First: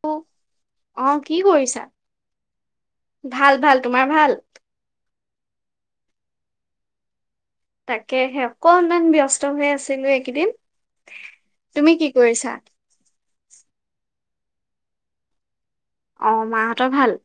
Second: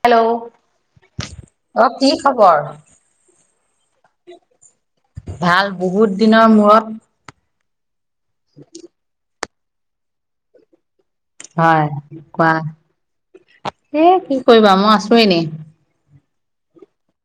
Hello, অ, কি অ কৰিছা? কি খবৰ ভাল, ভাল তোমাৰ ভাল? ভাল, বহুত দিনৰ মূৰত তাকে হে, অকনমান ব্যস্ত হৈ আছিলো, এইকেইদিন। হয়, তুমি কি কৰিছা কোৱা এই, কি কৰিবা মই আছো এনে। অ, মাহঁতৰ ভাল?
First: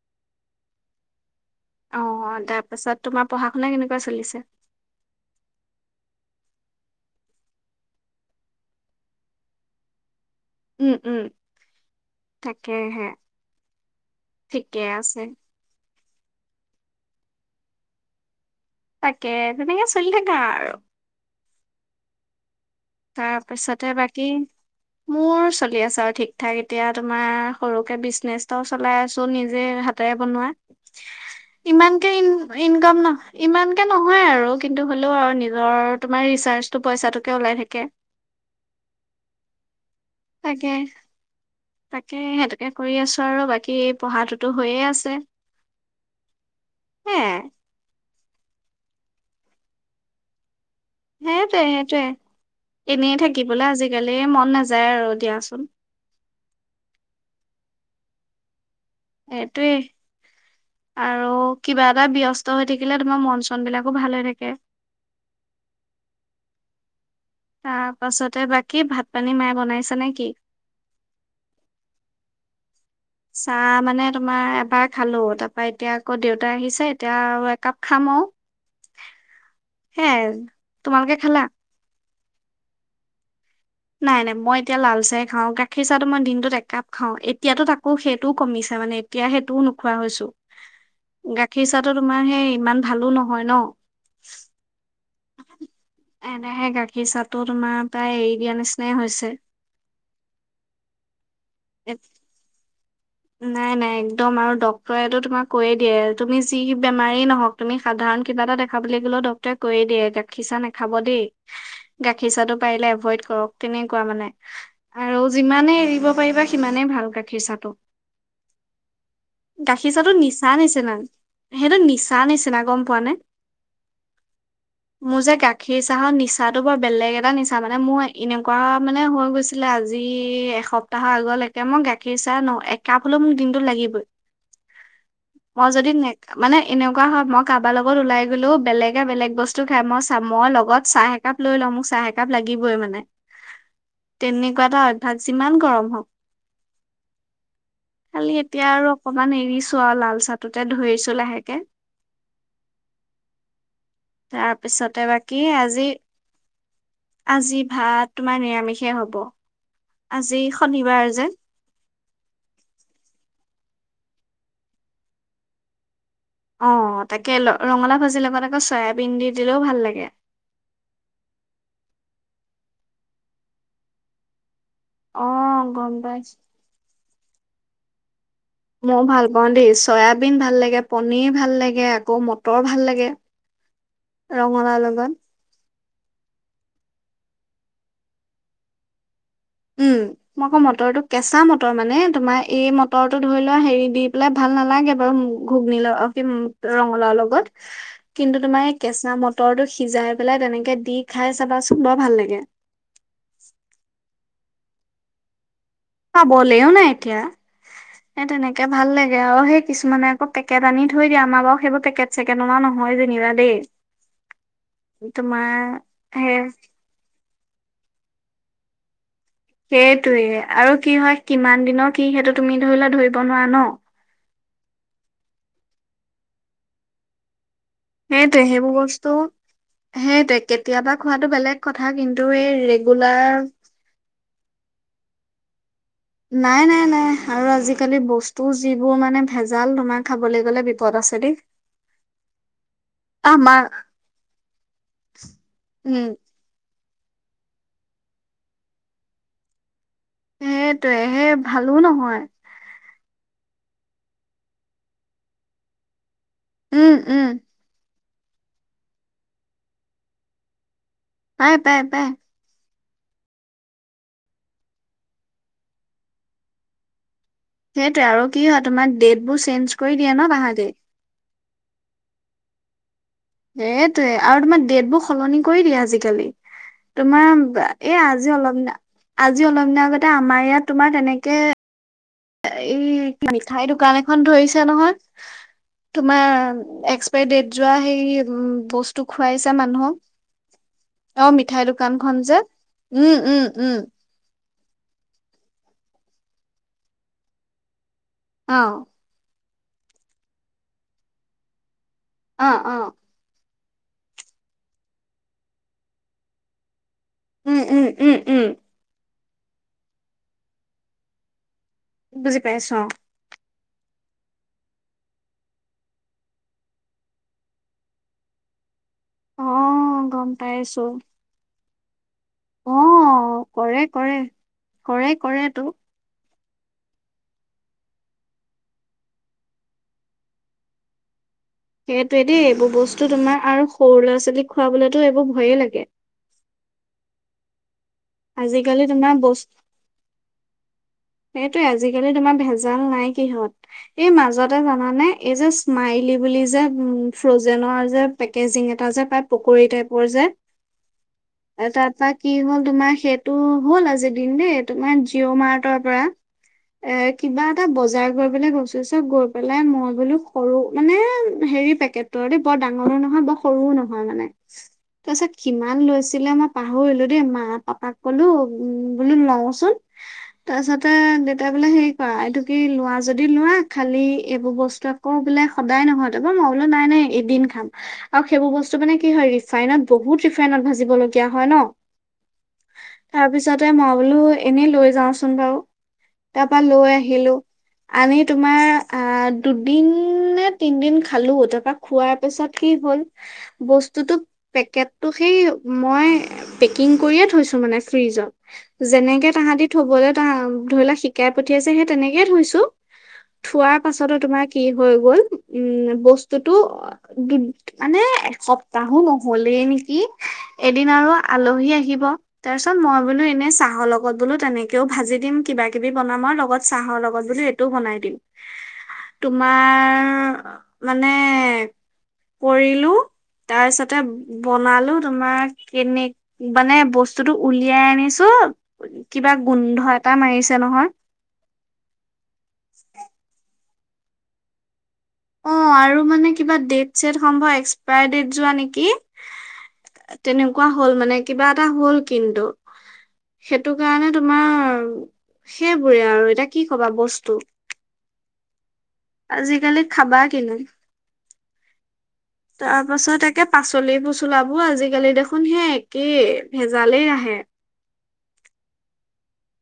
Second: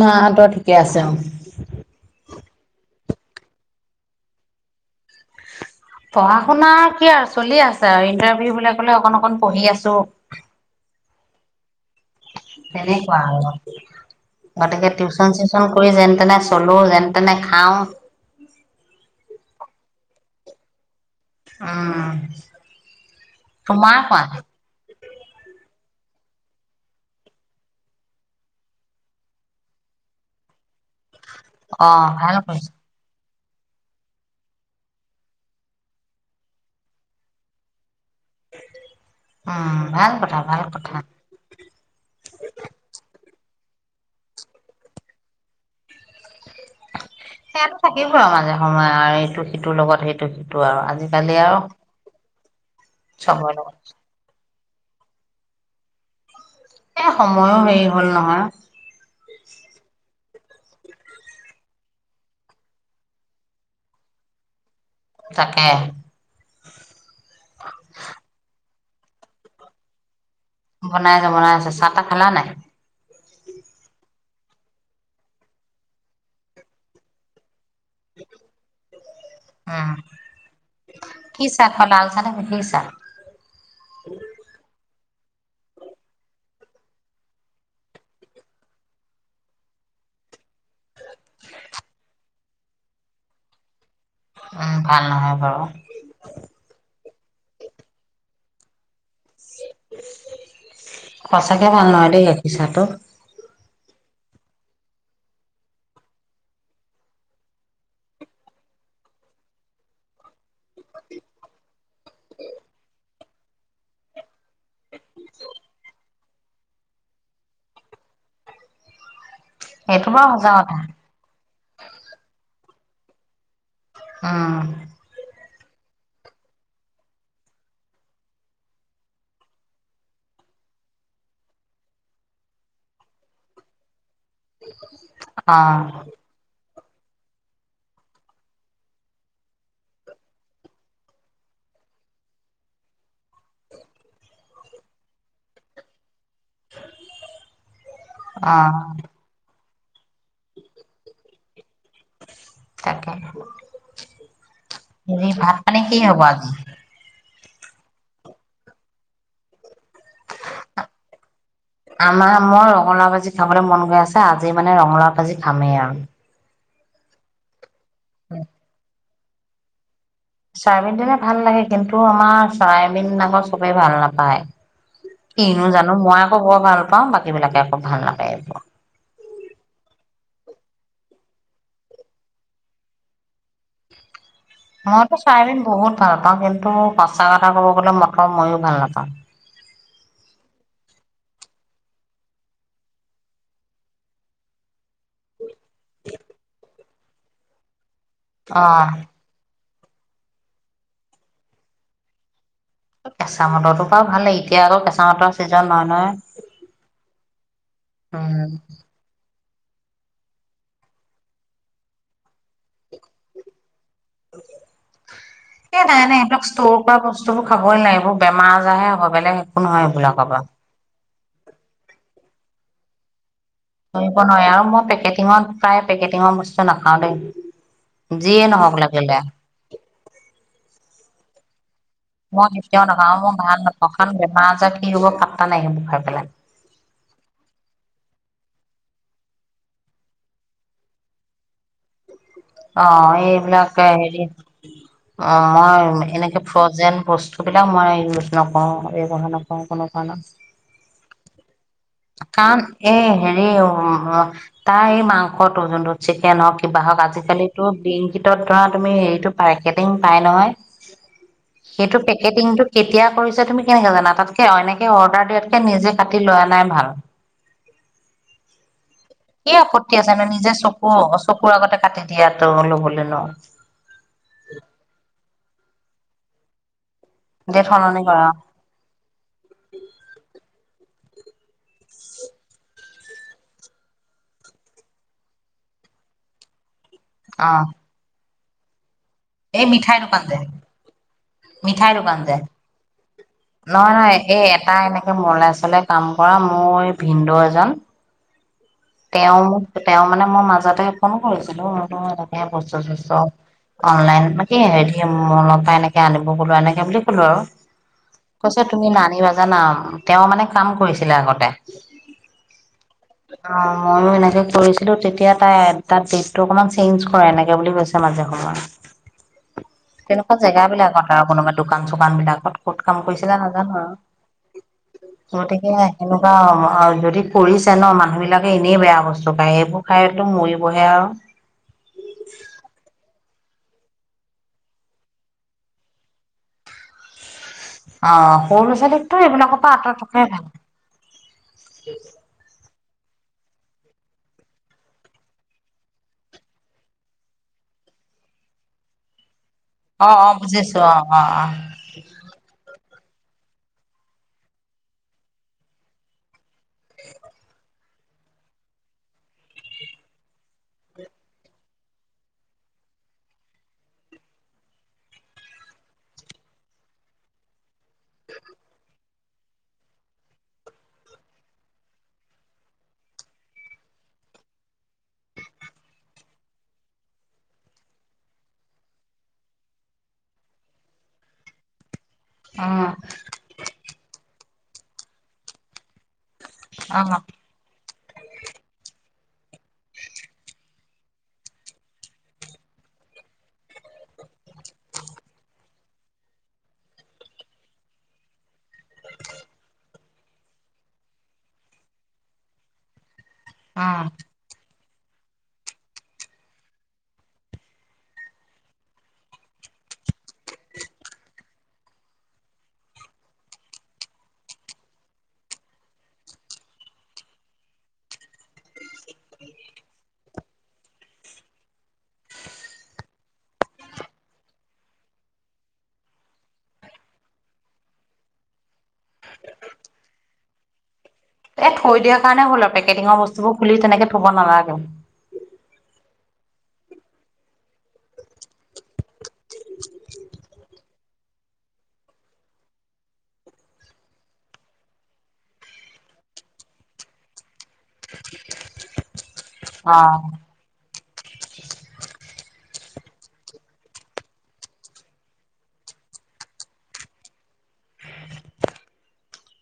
মাহতৰ, ঠিকে আছে অ, অ, তাৰপাছত তোমাৰ পঢ়া-শুনা কেনেকুৱা চলিছে? পঢ়া-শুনা কি আৰু, চলি আছে আৰু, ইন্টাৰভিউ বিলাকলে অকন-অকন পঢ়ি আছো। উম, উম, তাকেহে তেনেকুৱা আৰু, ঠিকে গতিকে আছে টিউচন-চিউচন কৰি যেন তেনে-চলো, যেন তেনে খাওঁ। তাকেই, তেনেকেই চলি থাকা আৰু, উম, তাৰপিছতে তোমাৰ কোৱা বাকী মোৰ চলি আছো আৰু ঠিক-থাক, এতিয়া তোমাৰ সৰুকে বিজনেছ এটাও চলাই আছোঁ, নিজে বনোৱা, অ ইমানকে ভাল কৰিছা ইন-ইনকম ন ইমানকে নহয় আৰু, কিন্তু হ'লেও আৰু নিজৰ তোমাৰ ৰিচাৰ্জটো পইচটোকে ওলাই থাকে। উম, ভাল কথা। ভাল তাকেহে, কথা তাকেই সেইটোকে কৰি আছো আৰু, বাকী পঢ়াতোটো হৈয়েই আছে। সেয়াই সেইয়াটো থাকিবই আৰু মাজে সময়ে আৰু এইটো সিটোৰ লগত, সেইটো সিটো আৰু আজি কালি সেইটোৱে আৰু সেইটোৱে এনেই চবৰে লগত থাকিবলৈ, আজিকালি মন নাযায় আৰু দিয়াচোন। এই সময়ো মেইন হ'ল নহয়। এইটোৱেই। আৰু কিবা এটাত ব্যস্ত হৈ থাকিলে, তোমাৰ মন, চন বিলাকো ভাল হৈ থাকে। তাকেই। তাৰপাছতে বাকী ভাত-পানী মায়ে, বনাইছে নেকি? বনাই আছে, বনাই আছে, চাহ-তাহ খালা নে, নাই? চাহ মানে তোমাৰ এবাৰ খালোঁ, তাৰপৰা এতিয়া আকৌ দেউতা আহিছে, এতিয়া আৰু একাপ খাম আৰু। সেইয়াই, তোমালোকে খালা? অ', লাল চাহ নে গাখীৰ চাহ? নাই নাই মই এতিয়া লাল চাহেই খাওঁ, গাখীৰ চাহটো মই দিনটোত একাপ খাওঁ, এতিয়াতো তাকো সেইটোও কমিছে মানে। এতিয়া সেইটোও নোখোৱা হৈছোঁ, গাখীৰ চাহটো তোমাৰ সেই ইমান ভালো নহয় ন'। উম, ভাল নহয় বাৰু। এনেহে গাখীৰ চাহটো তোমাৰ প্ৰায় এৰি দিয়া নিচিনাই হৈছে। সঁচাকে ভাল এ নহয় দেই, গাখীৰ চাহটো। নাই নাই, একদম আৰু ডক্তৰেটো তোমাক কৈয়েই দিয়ে, তুমি যি বেমাৰেই নহওক তুমি সাধাৰণ কিবা এটা দেখা গ'লেও, ডক্তৰে কৈয়েই দিয়ে, গাখীৰ চাহ নাখাব দেই। গাখীৰ চাহটো পাৰিলে এভইড কৰক। তেনেকুৱা মানে, আৰু যিমানেই এৰিব পাৰিবা সিমানেই ভাল গাখীৰ চাহটো। গাখীৰ এইটো চাহটো বাৰু সঁচা নিচা কথা নিচিনা, সেইটো নিচা নিচিনা গম পোৱানে? অহ। মোৰযে গাখীৰ চাহৰ নিচাটো বৰ বেলেগ এটা নিচা মানে, মোৰ এনেকুৱা মানে হৈ গৈছে আজি এসপ্তাহৰ আগলৈকে, মই গাখীৰ চাহ ন একাপ হ'লেও মোক দিনটোত লাগিবই, অ মই যদি নে মানে এনেকুৱা হয়, মই কাৰোবাৰ লগত ওলাই গ'লেও, বেলেগে বেলেগ বস্তু খাই, মই চ মই লগত চাহ একাপ লৈ লওঁ, মোক চাহ একাপ লাগিবই মানে, তেনেকুৱা এটা অভ্যাস, যিমান গৰম হওক। [inaudible] খালি অ এতিয়া আৰু অকমান এৰিছো আৰু, লাল চাহটোতে ধৰিছো লাহেকে। তাকে তাৰপিছতে হেৰি বাকী ভাত পানী আজি কি হ'ব আজি আজি ভাত তোমাৰ নিৰামিষেই হ'ব, আজি শনিবাৰ যে। আমাৰ মই ৰঙালাওঁ ভাজি খাবলৈ মন গৈ আছে, আজি মানে ৰঙালাওঁ ভাজি খামেই আৰু। অ', তাকেই ৰঙালাওঁ ভাজিৰ লগত আকৌ চয়াবিন দি দিলেও ভাল লাগে। চয়াবিন দিলে ভাল লাগে কিন্তু আমাৰ চয়াবিন আকৌ চবেই ভাল নাপায়। অ', কিনো গম জানো মই পাইছোঁ। আকৌ বৰ ভাল পাওঁ বাকী বিলাকে আকৌ ভাল নাপায় এইবোৰ। মই ভাল পাওঁ দেই চয়াবিন ভাল লাগে পনিৰ ভাল লাগে আকৌ মটৰ ভাল লাগে। ৰঙলাউ লগত। চায়াবিন বহুত ভাল পাওঁ কিন্তু সঁচা কথা ক'ব গ'লে মটৰ মইয়ো ভাল নাপাওঁ। উম মই আকৌ মটৰটো কেঁচা মটৰ মানে তোমাৰ এই মটৰটো ধৰি লোৱা হেৰি দি পেলাই ভাল নালাগে বাৰু ঘুগনী কি ৰঙালাউৰ লগত কিন্তু তোমাৰ এই অ', কেঁচা মটৰ মটৰটো সিজাই পেলাই তেনেকে দি খাই চাবাচোন বৰ ভাল লাগে। কেঁচা মটৰ তটো বাৰু ভাল লাগে এতিয়া আকৌ কেঁচা মটৰ জ ন ন [unintelligible] পাবলেও নাই এতিয়া এ উম, তেনেকে ভাল লাগে। তেতিয়া আকৌ সেই কিছুমানে আকৌ পেকেট আনি থৈ দিয়ে আমাৰ বাৰু সেইবোৰ পেকেট চেকেট অনা নহয় যেনিবা দেই। তোমাৰ হে তেনেকুৱা বস্তুবোৰ খাবই নালাগে এইবোৰ বেমাৰ আজাৰে হে হ'ব। নহয় সেইটোৱে এইবিলাকৰ পৰা। আৰু কি হয় কিমান দিনৰ কি সেইটো তুমি ধৰি লোৱা ধৰিব নোৱাৰা ন। ধৰিব নোৱাৰে আৰু মই পেকেটিঙত প্ৰায় পেকেটিঙৰ বস্তু নাখাওঁ দেই। সেইটোৱে যিয়ে সেইবোৰ নহওঁক বস্তু লাগিলে। সেইটোৱে কেতিয়াবা খোৱাটো বেলেগ কথা কিন্তু এই মই কেতিয়াও নাখাওঁ, আৰু ৰেগুলাৰ মই ভাল নাপাওঁ কাৰণ বেমাৰ আজাৰ কি হ'ব পাত্তা নাই সেইবোৰ খাই পেলাই। নাই নাই নাই, আৰু আজিকালি বস্তু যিবোৰ মানে ভেজাল তোমাৰ খাবলৈ গ'লে বিপদ আছে দেই। অ আমাৰ এইবিলাক হেৰি অ' মই উম এনেকে ফ্ৰজেন বস্তু। সেইবিলাক মই ইউজ নকৰোঁ, ব্যৱহাৰ নকৰোঁ কোনো কাৰণত। সেইটোৱে, সেই ভালো নহয়। কাৰণ এই হেৰি তাৰ এই মাংসটো যোনটো চিকেন হওঁক। কিবা উম হওক উম আজিকালি বিলিংকিটত ধৰা তুমি হেৰিটো পেকেটিং পাই নহয়। পাই পাই সেইটো পাই পেকেট পেকিংটো কেতিয়া কৰিছে তুমি কেনেকে জানা তাতকে এনেকে অৰ্ডাৰ দিয়াতকে নিজে কাটি লৈ অনাই ভাল। সেইটোৱে আৰু কি হয় তোমাৰ ডেট বোৰ কি চেঞ্জ আপত্তি কৰি দিয়ে আছে নো ন নিজে তাহাতি। চকু চকুৰ আগতে কাটি দিয়াটো ল'বলে ন। সেইটোয়ে আৰু তোমাৰ ডেট বোৰ সলনি কৰি দিয়ে আজিকালি। তোমাৰ ডেট এ সলনি কৰা আজি অলপ দিনৰ আজি অলপ দিনৰ আগতে আমাৰ ইয়াত তোমাৰ তেনেকে এই মিঠাই দোকান এখন ধৰিছে নহয়। তোমাৰ এক্স অ এক্সপাইডেট যোৱা সেই উ বস্তু খুৱাইছে এই মানুহক। মিঠাই দোকান যে অ' মিঠাই দোকানখন যে উম উম উম। মলাই চলাই কাম কৰা মোৰ ভিনদেউ এজন। অ'। তেওঁ মোক তেওঁ মানে মই মাজতে ফোন কৰিছিলোঁ মই বোলো এনেকে অ বস্তু অ চস্তু অনলাইন মানে কি হেৰি [unintelligible] এনেকে আনিব গ'লো এনেকে বুলি। উম উম উম উম কৈছে তুমি নানিবা জানা, তেওঁ মানে কাম কৰিছিলে আগতে। বুজি পাইছোঁ। অ' ময়ো এনেকে কৰিছিলো তেতিয়া তাই তাত ডেটটো অকণমান চেঞ্জ কৰে এনেকে বুলি কৈছে মাজে সময়ে। [inaudible] অ গম তেনেকুৱা জেগা পাইছো বিলাকত, আৰু কোনোবা দোকান চোকান বিলাক। ক'ত অ ক'ত কাম কৰিছিলে নাজানো কৰে কৰে কৰে আৰু কৰে তো গতিকে এনেকুৱা যদি কৰিছে ন মানুহ বিলাকক। এনেই বেয়া বস্তু খাই সেইবোৰ খাইতো মৰিবহে আও। সেইটোৱে দেই এইবোৰ বস্তু তোমাৰ আৰু সৰু ল'ৰা-ছোৱালীক খুৱাবলৈতো এইবোৰ ভয়ে লাগে। অ' সৰু আজিকালি তোমাৰ ল'ৰা-ছোৱালীকতো এইবিলাকৰ বস্তু পৰা আঁতৰত থকাই ভাল। সেইটোৱে, আজিকালি তোমাৰ ভেজাল নাই কি'হত? এই মাজতে জানানে? এই যে স্মাইলী বুলি যে উম ফ্ৰজেনৰ যে। পেকেজিং এটা যে পায় পকৰী টাইপ। অ' অ', বুজিছো অ অ অ। [unintelligible] কি হ'ল তোমাৰ সেইটো হ'ল আজি দিম দেই, তোমাৰ জিঅ' মাৰ্টৰ পৰা। এ কিবা এটা বজাৰ কৰিবলৈ গৈছোঁ, চব গৈ পেলাই। মই বোলো কৰো মানে হেৰি পে [unintelligible] বৰ ডাঙৰো নহয়, বৰ সৰুও নহয় মানে। তাৰ পিছত কিমান লৈছিলে, মই পাহৰিলোঁ দেই। মা-পাপাক কলো, উ বোলো লওঁচোন। তাৰপিছতে দেউতাই বোলে হেৰি কৰা এইটো কি লোৱা যদি লোৱা, খালি এইবোৰ বস্তু আকৌ বোলে, সদায় [unintelligible] মই বোলো, নাই নাই, এদিন খাম। আৰু সেইবোৰ বস্তু মানে কি হয় ৰিফাইনত বহুত ৰিফাইনত ভাজিবলগীয়া হয় ন? অ তাৰপিছতে মই বোলো এনেই লৈ যাওঁচোন বাও। তাপা লৈ উম আহিলো। আমি তোমাৰ আহ, দুদিন নে তিনিদিন খালোঁ। তাৰপৰা খোৱাৰ পিছত কি হ'ল বস্তুটো পেকেটো সেই মই পেকিং কৰি থৈছোঁ মানে ফ্ৰিজত। যেনেকে তাহাঁতি থ'বলৈ [unintelligible] ধৰি লোৱা শিকাই পঠিয়াইছে, সেই তেনেকেই থৈছোঁ। থোৱাৰ অ উম পাছতো তোমাৰ কি হৈ গ'ল উম! বস্তুটো মানে এসপ্তাহো নহ'লেই নেকি এদিন আৰু আলহী আহিব। তাৰ পিছত মই বোলো, এনে চাহৰ লগত বোলো তেনেকে [unintelligible] ভাজি দিম, কিবাকিবি বনাম, আৰু লগত চাহৰ লগত বোলো এইটোও বনাই দিম। তোমাৰ মানে পৰিলোঁ। তাৰ পিছতে বনালো তোমাৰ এনেই। মানে বস্তুটো উলিয়াই আনিছোঁ। কিবা গোন্ধ এটা মাৰিছে নহয়। এ থৈ দিয়াৰ কাৰণে হ'ল আৰু। পেকেটিংৰ বস্তুবোৰ খুলি তেনেকে থ'ব নালাগে। অঁ! আৰু মানে কিবা ডেট-ছেট, সম্ভৱ এক্সপায়াৰ ডেট যোৱা নেকি। তেনেকুৱা হ'ল মানে কিবা এটা হ'ল, কিন্তু। সেইটো কাৰণে তোমাৰ সেইবোৰে আৰু এতিয়া কি ক'বা বস্তু আজিকালি অ খাবা কিনি। তাৰ পাছত একে পাচলি-পচলাবোৰ আজিকালি দেখোন সেই একেই ভেজালেই আহে।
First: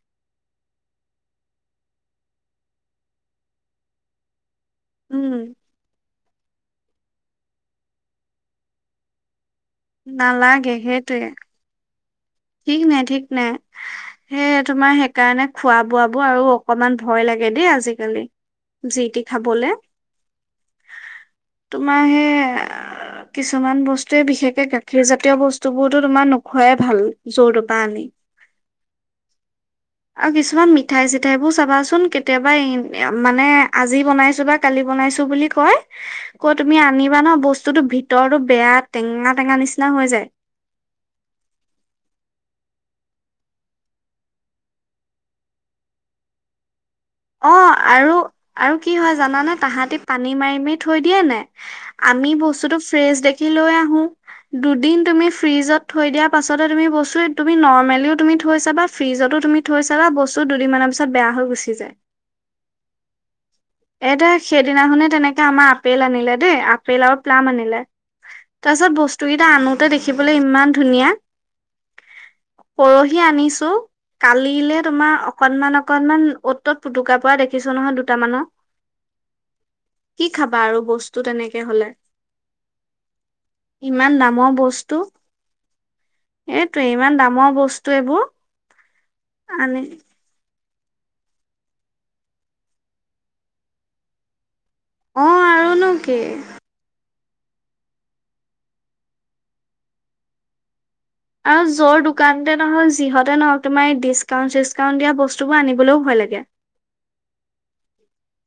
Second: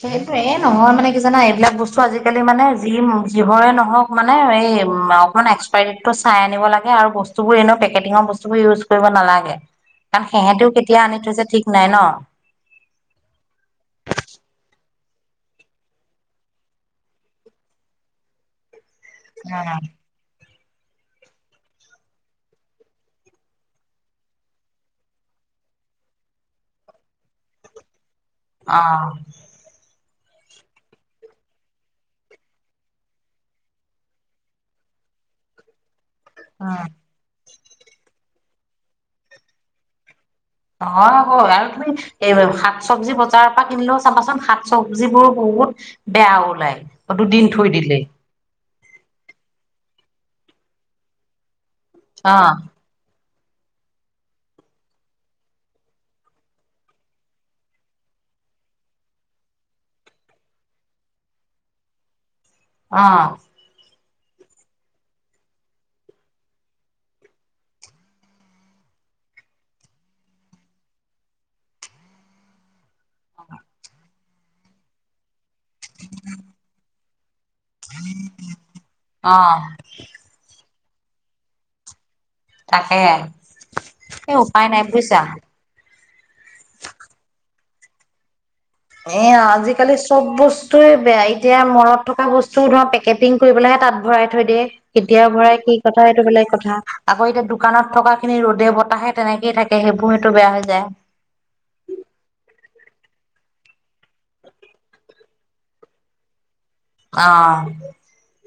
সেইটোৱেই। এ নহয় মানে কি জানা, এইবিলাক বস্তু আজিকালি মানে যি যিহৰে নহওক মানে এই উম অকণমান এক্সপায়াৰী ডেটটো চাই আন লাগে আৰু বস্তুবোৰ এনেও পেকেটিংৰ বস্তুবোৰ ইউজ কৰিব নালাগে। কাৰণ নালাগে সিহঁতেও কেতিয়া আনি সেইটোৱে থৈছে ঠিক নাই ন। ঠিক নাই, ঠিক নাই। সেই তোমাৰ সেইকাৰণে খোৱা-বোৱাবোৰ আৰু অকণমান ভয় লাগে দেই আজিকালি। যিটি খাবলে। উম, তোমাৰ সেই কিছুমান বস্তুৱেই বিশেষকে গাখীৰ জাতীয় বস্তুবোৰতো তোমাৰ নোখোৱাই ভাল। যৰ তৰ পৰা আনি। অঁ! [unintelligible] আৰু কিছুমান মিঠাই-চিঠাইবোৰ চাবা চোন, কেতিয়াবা এই মানে আজি বনাইছোঁ বা কালি বনাইছোঁ বুলি কয়। কেতিয়াবা উ তুমি আনিবা ন বস্তুটো ভিতৰতো বেয়া টেঙা-টেঙা নিচিনা হৈ যায়। অঁ! হয়। আৰু তুমি এই শাক-চবজি বজাৰৰ পৰা কিনিলেও চাবা চোন শাক-চবজিবোৰ বহুত বেয়া ওলাই। দুদিন থৈ অঁ! দিলে আৰু-আৰু কি হয় জানানে? তাহাঁতি পানী মাৰি-মাৰি থৈ দিয়ে নে নাই আমি অ বস্তুটো ফ্ৰেছ দেখি লৈ আহোঁ। দুদিন তুমি ফ্ৰিজত থৈ দিয়াৰ পাছতে তুমি বস্তুটো তুমি নৰ্মেলিও তুমি থৈছা বা ফ্ৰিজতো তুমি থৈ চাবা বস্তু দুদিনমানৰ পিছত বেয়া হৈ গুচি যায়। অঁ! এ দে সেইদিনাখনে তেনেকে আমাৰ আপেল আনিলে দেই আপেল আৰু প্লাম আনিলে। তাৰ পিছত বস্তুকেইটা আনোতে দেখিবলৈ ইমান ধুনীয়া। পৰহি আনিছোঁ। কালিলে তোমাৰ অকনমান-অকনমান অ'ত ত'ত পুতুকা পৰা দে [unintelligible] অঁ! কি খাবা আৰু বস্তু তেনেকে হ'লে। তাকে ইমান এই দামৰ উপায় নাই বস্তু। বুজিছা এইটোৱেই ইমান দামৰ বস্তু এইবোৰ। এয়া আনি আজিকালি চো চব বস্তুৱয়ে বেয়া। এতিয়া মলত থকা বস্তু ধৰা পেকেটিং কৰি পেলাই হে তাত ভৰাই থৈ দিয়ে। কেতিয়া অ ভৰাই কি আৰুনো কথা এইটো বেলেগ কথা। আকৌ এতিয়া দোকানত থকা খিনি ৰ'দে বতাহে তেনেকেই থাকে সেইবোৰটো বেয়া হৈ যায়। আৰু যৰ দোকানতে নহয় যিহতে নহক তোমাৰ ডিচকাউণ্ট চিচকাউণ্ট দিয়া বস্তুবোৰ আনিবলৈও ভয় লাগে। আ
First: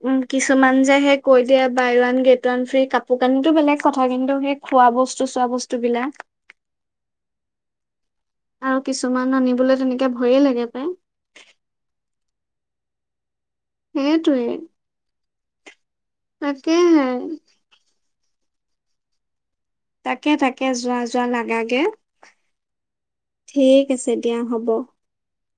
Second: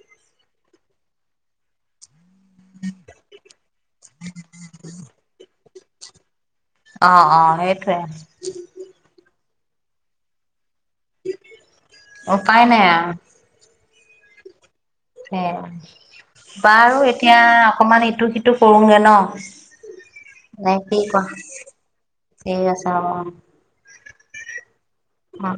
উম কিছুমান যে কৈ দিয়ে buy one get one free কাপোৰ কানিটো বেলেগ কথা। কিন্তু সেই খোৱা বস্তু চোৱা বস্তুবিলাক। অ অ সেইটোৱে। আৰু কিছুমান আনিবলৈ তেনেকে ভয়ে লাগে পায়। উপাই নাই আওঁ। সেইটোৱে। সে বাৰু তাকেহে এতিয়া অকমান ইটো সিটো কৰোগে ন। তাকে তাকে নে যোৱা কি যোৱা কোৱা? লাগাগে ঠিক আছে হ'ব। ঠিক আছে দিয়া হ'ব। অ।